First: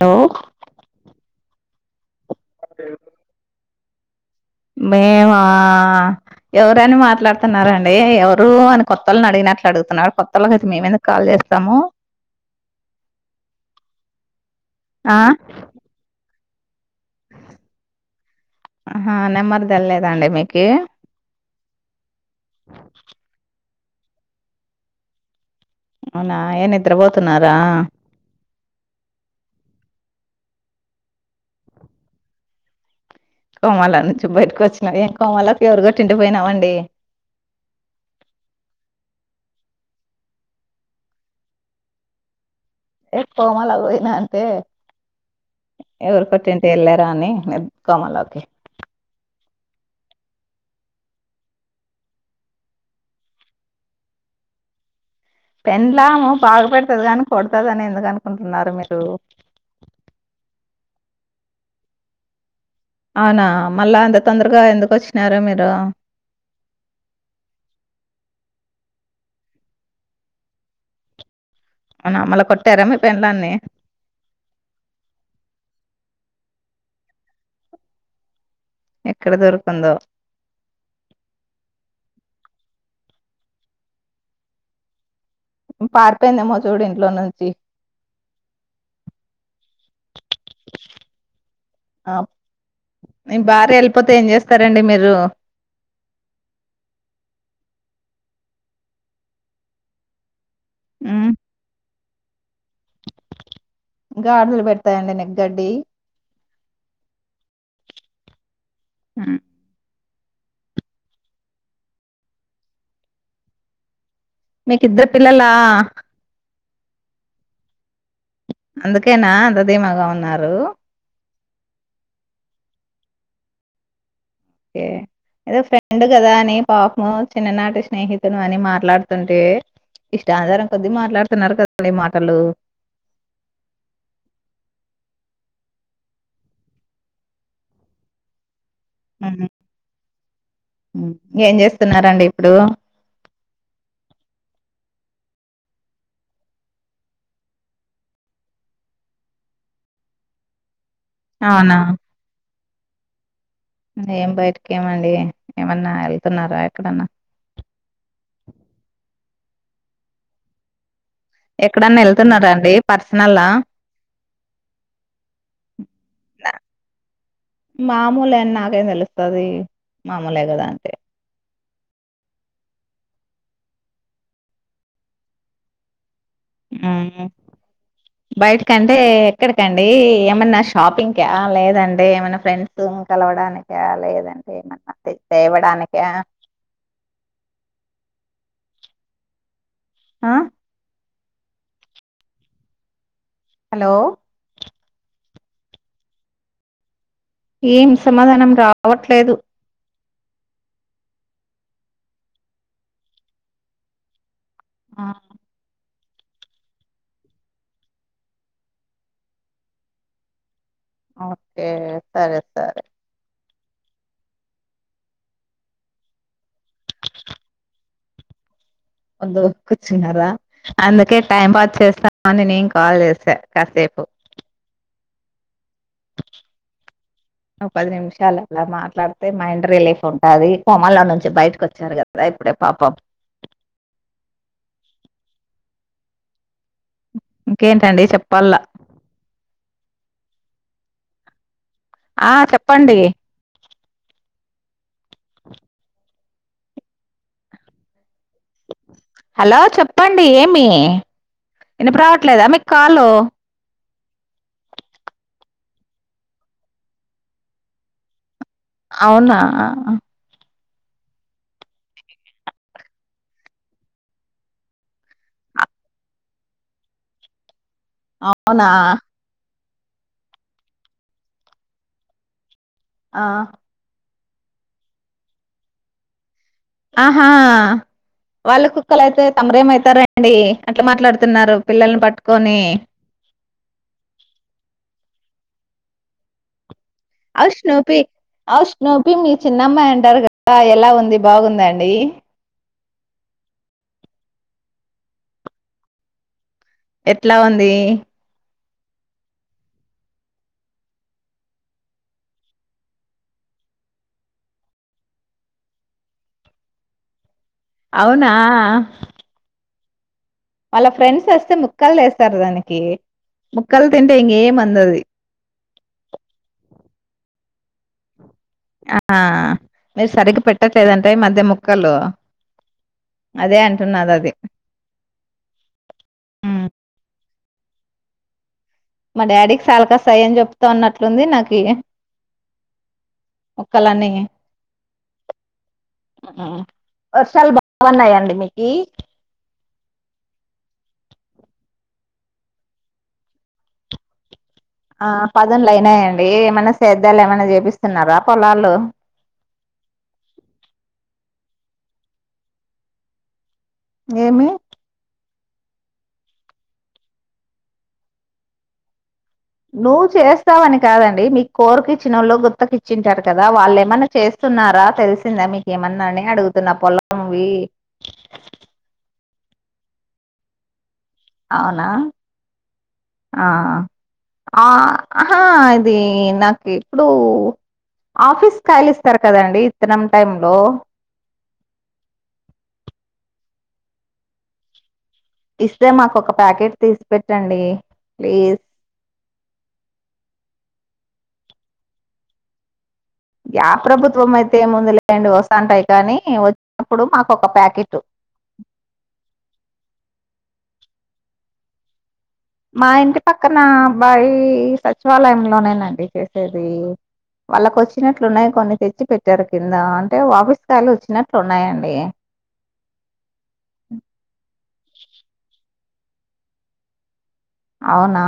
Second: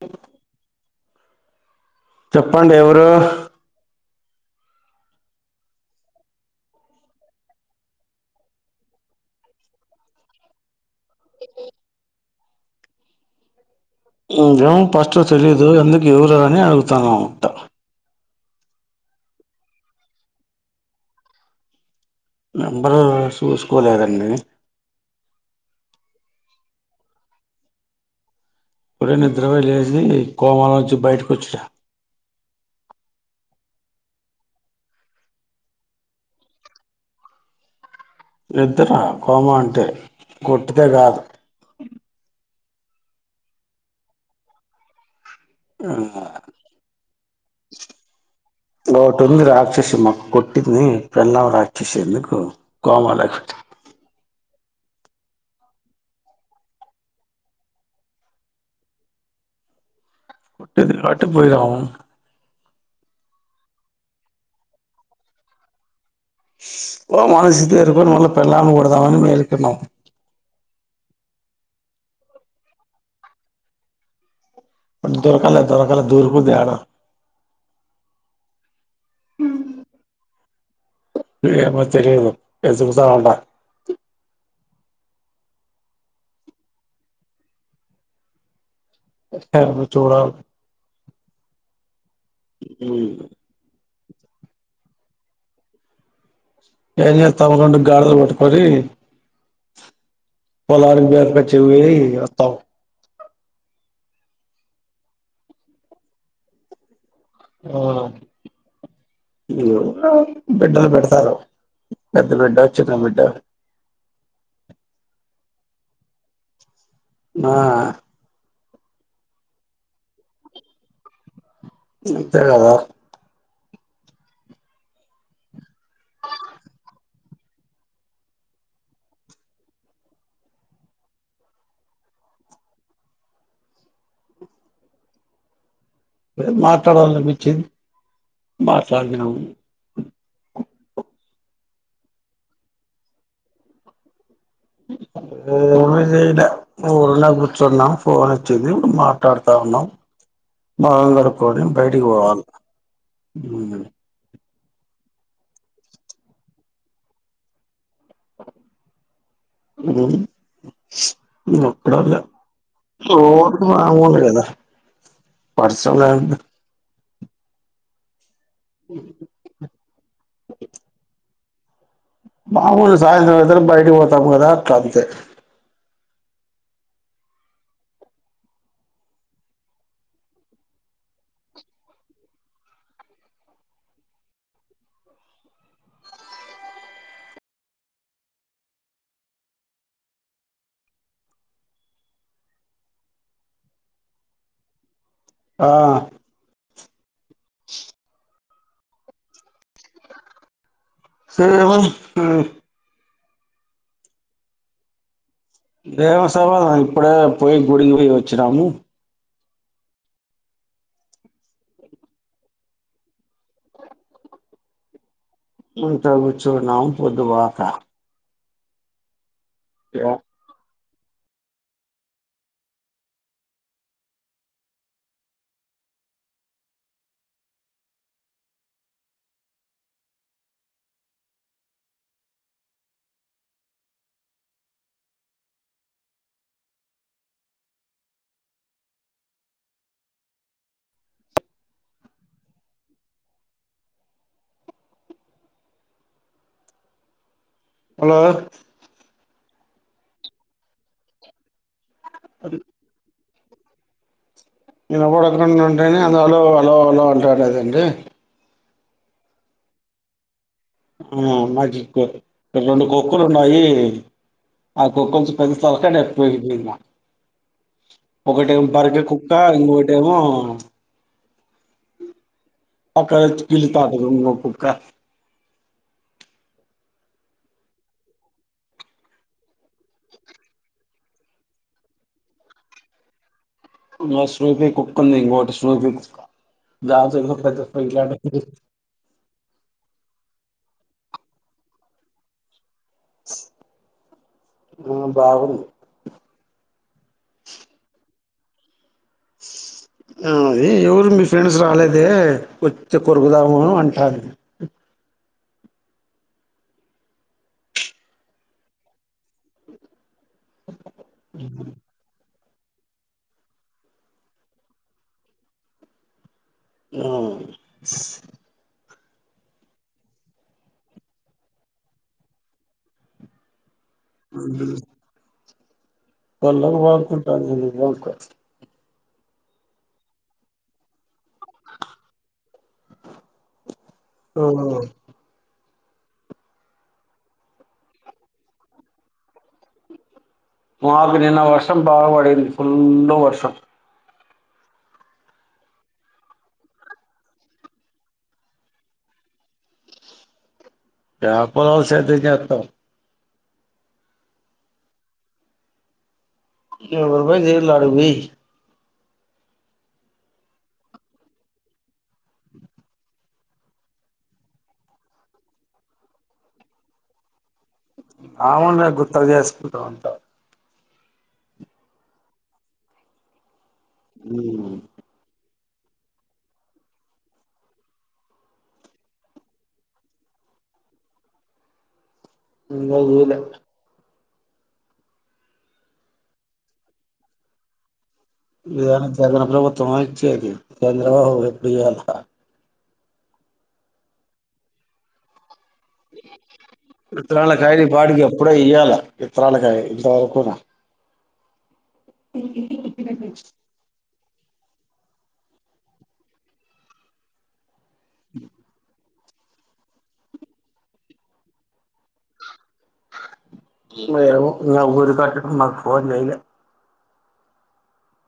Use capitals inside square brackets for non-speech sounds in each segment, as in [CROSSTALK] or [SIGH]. Hello చెప్పండి ఎవరు మేమా ఎవరైనా మాట్లాడుతున్నారండి ఎవరు అని కొత్తళ్ని అడిగినట్లు అడుగుతున్నారు కొత్తళ్లోకి అయితే మేమెందుకు కాల్ చేస్త స్తము ఏమం ఫస్ట్ తెలియదు ఎందుకు ఎవరాఅని అడుగుతానుమంట ఆ నెంబర్ తెలిలేదాండి మీకే నెంబరు చూసుకోలేదండి అవునా ఏనిద్ర పోతున్నారా ఇప్పుడే నిద్రపో లేసి కోమల నుంచి బయటికి వచ్చా కోమాల నుంచి బయటకు వచ్చినారు ఏం కోమాలకు ఎవరు గట్టిండిపోయినామండి నిద్ర కోమ అంటే కొట్తే కాదు ఎ పో కోమాల పోయినా అంత ఎవరు కొట్టింట వెళ్ళారా అని కోమలాకి సుష్మ కొట్టింది కొట్టిని పెల్ళం రాక్షేసేందుకు కోమాలక్ పెళ్ళాము బాగు పెడతది గాని కొడతుది అని ఎందుకు అనుకుంటున్నారు మీరు కుట్ది కాటి పోయిదం అవునా మళ్ళా అంత తొందరగా ఎందుకు వచ్చినారు మీరు మనసుతే ఎకు నల పెళ్ళాం కూడాడదామ మకన్నాం అన్న మల్ల కొట్టారా మీ పెళ్ళాన్ని దరకాల దరకాల దూరకుది ఎక్కడ దొరికిందో ఏమో తెలియదు వెతుకుతుంటాన పారిపోయిందేమో చూడు ఇంట్లో నుంచి ఏమో చూడాలి కాకపోతే ఏం చేస్తారండి మీరు ఏ తమకం గగాడ కొట్టుకొని పోలారం [UNINTELLIGIBLE] వత్త [UNINTELLIGIBLE] పెడతాయండి గడ్డి ఆ ఇ బిడ్డలు పెడతారు పెద్ద బిడ్డ చిన్న బిడ్డ మీకు ఇద్దరు పిల్లలా ఆ అందుకేనా అందధీమాగా ఉన్నారు అంతేకదా ఏ ఏదో ఫ్రెండ్ కదా అని పాపము చిన్ననాటి స్నేహితులు అని మాట్లాడుతుంటే ఇష్ట ఆధారం కొద్దిీ మాట్లాడుతున్నారు కదీ మాటలు మాట్లాడాల అనిపించింది మాట్లాదినం [UNINTELLIGIBLE] ఏం చేస్తున్నండి ఇప్పుడు ఏ చేయలే ఊరినే కూర్చున్నాం ఫోన్ వచ్చింది ఇప్పుడు మాట్లాడుతా ఉన్నాం మొహం కడుకొని అవునా బయటికి పోవాలి. ఏం బయటికెమండి ఏమన్నా ఎళ్తున్నారా ఎక్కడన్నా? ఊ నువ్ ఎక్కడన్నా అక్కడోలే వెళ్తున్నారా అండి పర్సనల్లా ఊర్కు మాములే కదా. పర్సనలు మామూలే అని నాకేం తెలుస్తది. మామూలే కదా అంటే. మాముూలు సాయంత్రం ఐతేనే బయటికి పోతాము కదా అట్ల అంతే. ఆ బయటికంటే ఎక్కడికండి? ఏమన్న షాపింగ్ క లేదంటే ఏమన్న ఫ్రెండ్స్ ఉ. ఉ కలవడానిక లేదంటే ఏమన్నా తె తేవడానిక? ఆ హలో ఆ ఏం సమాధానం రావట్లేదు. సేవం ఏం ఆ దేవ సవా ఇప్పుడే పోయి గుడికి పోయి వచ్చినాము. ఓకే సరే సరే. ఇంట్ల కూర్చున్నాం పొదువాకా ఒందో కుర్చునార. అందుకే టైం పాస్ చేస్తాం అని నేను కాల్ చేసా కాసేపు. నువ్వు పది నిమిషాలు అలా మాట్లాడితే మైండ్ రిలీఫ్ ఉంటాది. కొమలో నుంచి బయటకి వచ్చారు కదా ఇప్పుడే. పాపబ్ ఇంకేంటండి చెప్పల. ఆ చెప్పండి. అలో హలో చెప్పండి! ఏమి ఇనప రావట్లేదా మీకు కాలు. ఇనపడకుండా ఉంటేనే అందులో అలో అలో అలో అంటాడదండి. అవునా ఆ మాకి కు రొండు కుక్కలుండాయి. ఆ కుక్ కొంచెం కదిల్స్తా ఉంటే డెప్త్ వెళ్లిపోయినా. ఒకటెమో అవునా బర్గె కుక్క ఇంకోటి ఏమో ఆ అక్కడచ్ కిళతత ఏమో కుక్క ఆహా వాళ్ళ కుక్కల అయితే తమరేమయితారండి, అట్ల మాట్లాడుతున్నారు పిల్లల్ని పట్టుకొని. నో స్రూపి కుక్ ఉంది. ఇంకోటి స్నూపి కుక్క దాంతో ఇంకా పెద్ద ఔష్నుపి పోట్లాట ఔష్నుపి మీ చిన్నమ్మాంటారుగా ఆ ఎలా ఉంది బాగుంద అండి? ఆ బాగుండు ఎట్లా ఉంది. అ అది ఎవరు మీ ఫ్రెండ్స్ రాలేదే వచ్చే కొరుకుదాము అంటారు అవునా వాళ్ళ ఫ్రెండ్స్ వస్తే ముక్కల్ చేస్తార్ దాన్ని కి ముక్కలు తింటే ఇంకేం అందది ఆ స్ ఆ మీరు సరిగ్గా పెట్టట్లేదంటే ఈ మధ్య ముక్కలు అదే అంటున్నా దది [UNINTELLIGIBLE] నిజంగా మా డాడీకి సాల కస్తయని చెప్తా ఉన్నట్లుంది నాకి ముక్కల్లన్ని ఇగ ఆ వర్షాలు బాగున్నాయండి మీకి మాకు నిన్న వర్షం బాగాపడింది ఫుల్లు వర్షం ఆ పదున్లు అయినాయండి ఏమైన సేద్యాలు ఏమైన చేపిస్తున్నారా పొలాల్లో [INAUDIBLE] యా పొలాలు సేద్యం చేత్తం ఏమి ఎవరు పని చేయట్ల ఆడికి పోయి నువ్వు చేస్తావని కాదండి మీ కోరి కిచ్చిన వాళ్ళు గుత్తకు ఇచ్చింటారు కదా వాళ్ళు ఏమన్నా చేస్త స్తున్నారా తెలిసిందా మీకేమన్నాని అడుగుతున్న పొలంవి ఆ ఉండదు గుత్తకి చేసుకుంటాం అంత అవునా ఆ ఆ మ్మ్ అహా అది నాకు ఎప్పుడుూ ఆఫీస్ కాయలిస్తారు కదండి ఇత్తనం టైమ్ లో ఇంకా ఈ లె ఇస్తే మాకు ఒక ప్యాకెట్ తీసి పెట్టండి ప్లీజ్ ఇదేమన్నా జగన్ ప్రభుత్వమా ఇచ్చేకీ చంద్రబాబు ఎప్పుడియ్యాల యా ప్రభుత్వం అయితే ఏముంది లేండి వస్ విత్తనాల కాయలు ఈ ప్యాకెట్ పాటికి ఎప్పుడో ఎ ఇయ్యలా ఇత్తనాల కాయలు ఇంతవరకున మా ఇంటి పక్కన అబ్బాయి సచివాలయంలోనే నండి చేసేది వాళ్ళకి వచ్చినట్లున్నాయి కొన్ని తెచ్చి పె ట్టారు కింద అంటే ఆఫీస్ కాయలు వచ్చినట్లు ఉన్నాయండి ఏమో ఎవ్వరు కట్ల మాకు ఫోన్ చేయలే అవునా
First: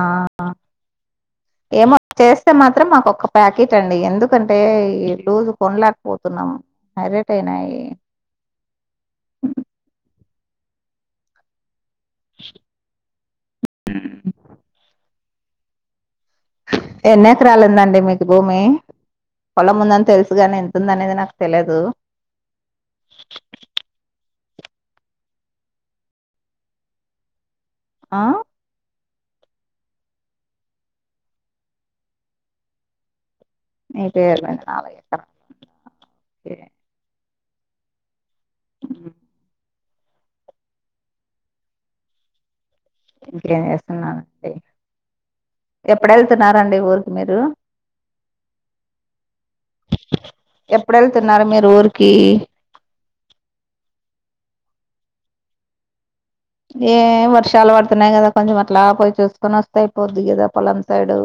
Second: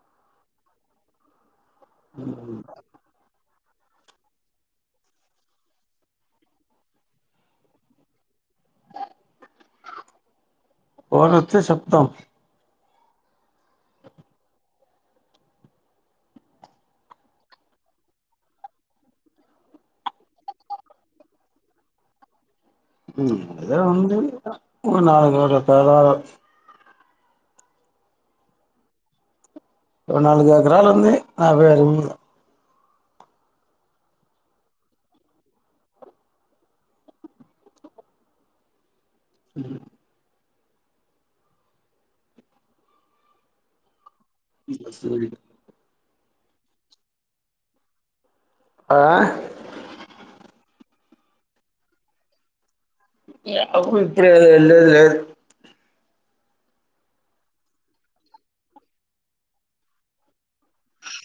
ఏమో చేస్తే మాత్రం మాకొక్క ప్యాకెట్ అండి ఎందుకంటే ఈ లూజ్ కొనలేకపోతున్నాం హైరేట్ అయినాయి ఫోన్ ఒత్తే చెప్తాం ఉ ఎన్ని ఎకరాలు ఉందండి మీకు భూమి పొలం ఉందని తెలుసుగాని ఎంతుందనేది నాకు తెలియదు హూ అదేం ఉంది ఓ నాలుగైదు ఎకరాలు ఆ ఓ నాలుగు ఎకరాలు ఉంది నా పేరు మీద నీ పేరు మీద నాలుగెకరలు ఉందా ఓకే ఉ మ్ ఇంకేం చేస్తున్నారు [UNINTELLIGIBLE] ఎప్పుడు వెళ్తున్నారండి ఊరికి మీరు ఆ ఎప్పుడు వెళ్తున్నారు మీరు ఊరికి యాడ కుదిరిద్ది ఇప్పుడే ఎల్లేది లేదు ఏ వర్షాలు పడుతున్నాయి కదా కొంచెం అట్లా పోయి చూసుకొని వాస్తే ఐపోద్ది కదా పొలం సైడు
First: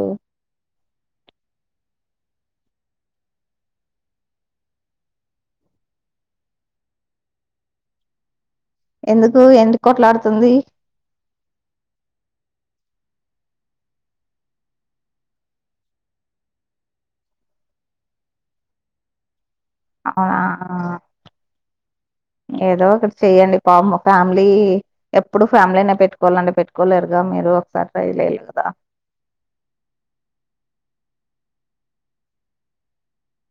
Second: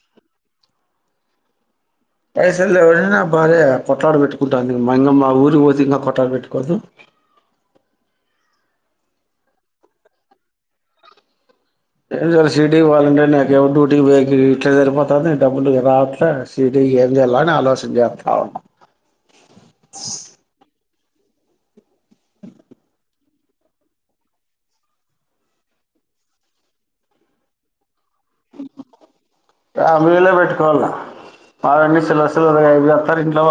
పైసలు ఎవరైనా భార్య కొట్లాడ పెట్టుకుంటుంది మా ఇంకా మా ఊరికి పోతే ఇంకా కొట్లాడ పెట్టుకోద్దు ఎందుకు ఎన్ని కోట్లాడుతుంది ఏందో సి టి కి పోవాలంటే నాకేమో డుటీ కి పోయేకి ఇట్లే సరిపోతుంది డబ్బులు రాట్లే ఏంచేయాల అని ఆలోచన చేస్తున్న ఆ ఏదో ఒకటి చెయ్యండి [UNINTELLIGIBLE] ఫ్యామిలీ ఎప్పుడు ఫ్యామిలీ అయినా పెట్టుకోవాలండి పెట్టుకోలేరు ఇగా మీరు [UNINTELLIGIBLE] కదా [UNINTELLIGIBLE] పెట్టుకోవాల కావాలంటే సిలబస్ [UNINTELLIGIBLE] ఇంట్లో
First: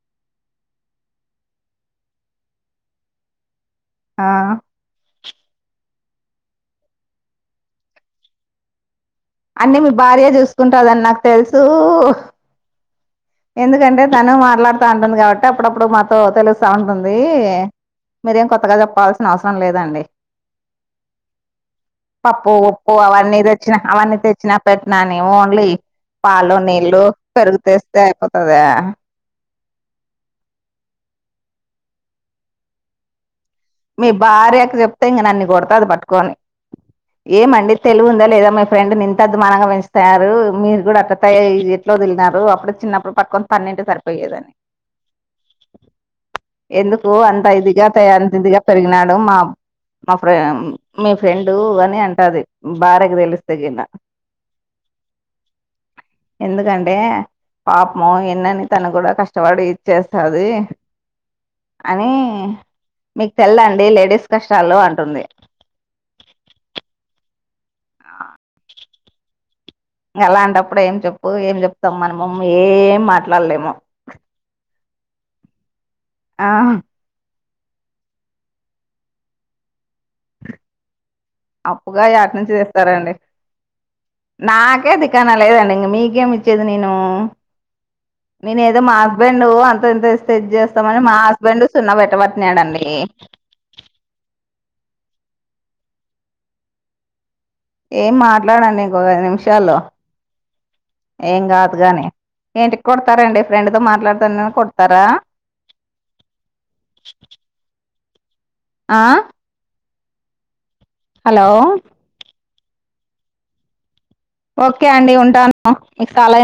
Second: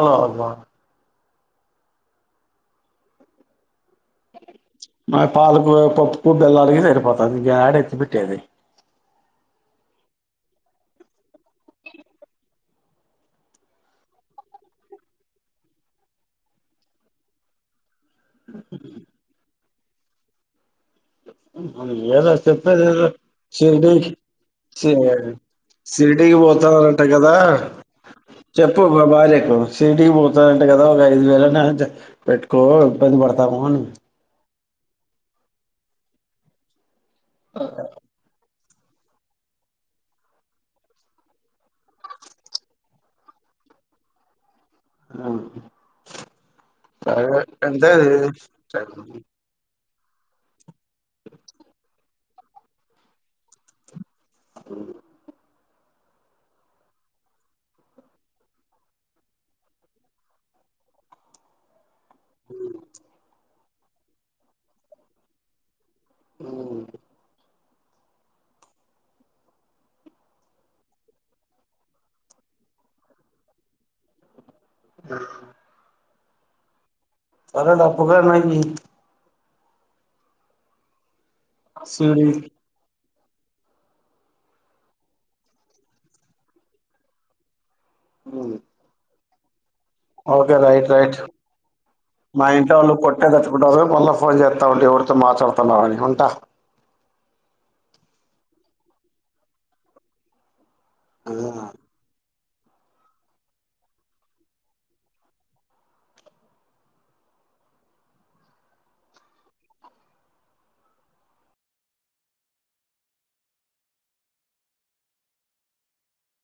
ఆ పలుకుర పప్పు బెల్లానికే సరిపోతుదింకా యడ ఎత్తి పెట్టేది అన్నీ మీ భార్య చూసుకుంటదని నాకు తెలుసు ఎందుకంటే తను మాట్లాడుత ఉంటుంది కాబట్టి అప్పుడప్పుడు మాతో తెలుస్తా ఉంటుంది మీరేం కొత్తగా చెప్పాల్సిన అవసరం లేదండి ఏదో పప్పు చెప్పేది ఉప్పు ఏదో అవన్నీ తెచ్చినా షిరిడి అవన్నీ తెచ్చిన షి పెట్టినాని ఓన్లీ షిరిడికి పాలు నీల్లు పోతానంట కదా పెరుగు తేస్తే అయిపోతద సిటీకి పోతారంటే కదా ఒక ఐదు వేల పెట్టుకో ఇబ్బంది పడ మీ భార్య కి చెప్తే ఇంక నన్నీ కొడతది పట్టుకొని ఏమండి తెలివు ఉందా లేదా ఫ్రెండ్ ని ఇంత అధ్మమానంగా పెంచుతునారు మీరు కూడా అట్లా త ఎట్ తిన్నారు అప్పుడు చిన్నప్పుడు పట్టుకొని [UNINTELLIGIBLE] [UNINTELLIGIBLE] ఎందుకు సరే అంత ఇదిగా అంటే అంత ఇదిగా పెరిగినాడు మా మా మీ ఫ్రెండ్ అని అం టది భార్య కి తెలిస్తే గిన ఎందుకంటే పాపము ఎన్నని తను కూడా కష్టపడి చ్చేస్తది అని మీకు తెల్దండి లేడీస్ కష్టాల్లో అంటుంది అ అలాంటప్పుడు ఏం చెప్పు ఏం చెప్తాం మనము ఏం మాట్లాడలేము అ ఆ సరేలే అప్పుగాన్న ఇ అప్పుగా షిరిడి యాటు నుంచి తెస్తారండి నాకే దికన లేదండి మీకేమి ఇచ్చేది నేను నేను ఏదో మా హస్బెండ్ అ [UNINTELLIGIBLE] ఓకే రైట్ చేస్తామని మా రైట్ హస్బెండ్ సున్నా మా పెట్టబట్టినాడండి తావుంటే ఎవరితో మాట్లాడుతున్నవాని ఉంటా ఏం మాట్లాడండి ఇంకోక ఐదు నిమిషాల్లు ఏం కాదు గాని ఏంటి కొడతారంండి ఫ్రెండ్‌తో మాట్లాడతానని కొడతారా ఆ హలో ఓకే అండి ఉంటాను మీకు సాలయిన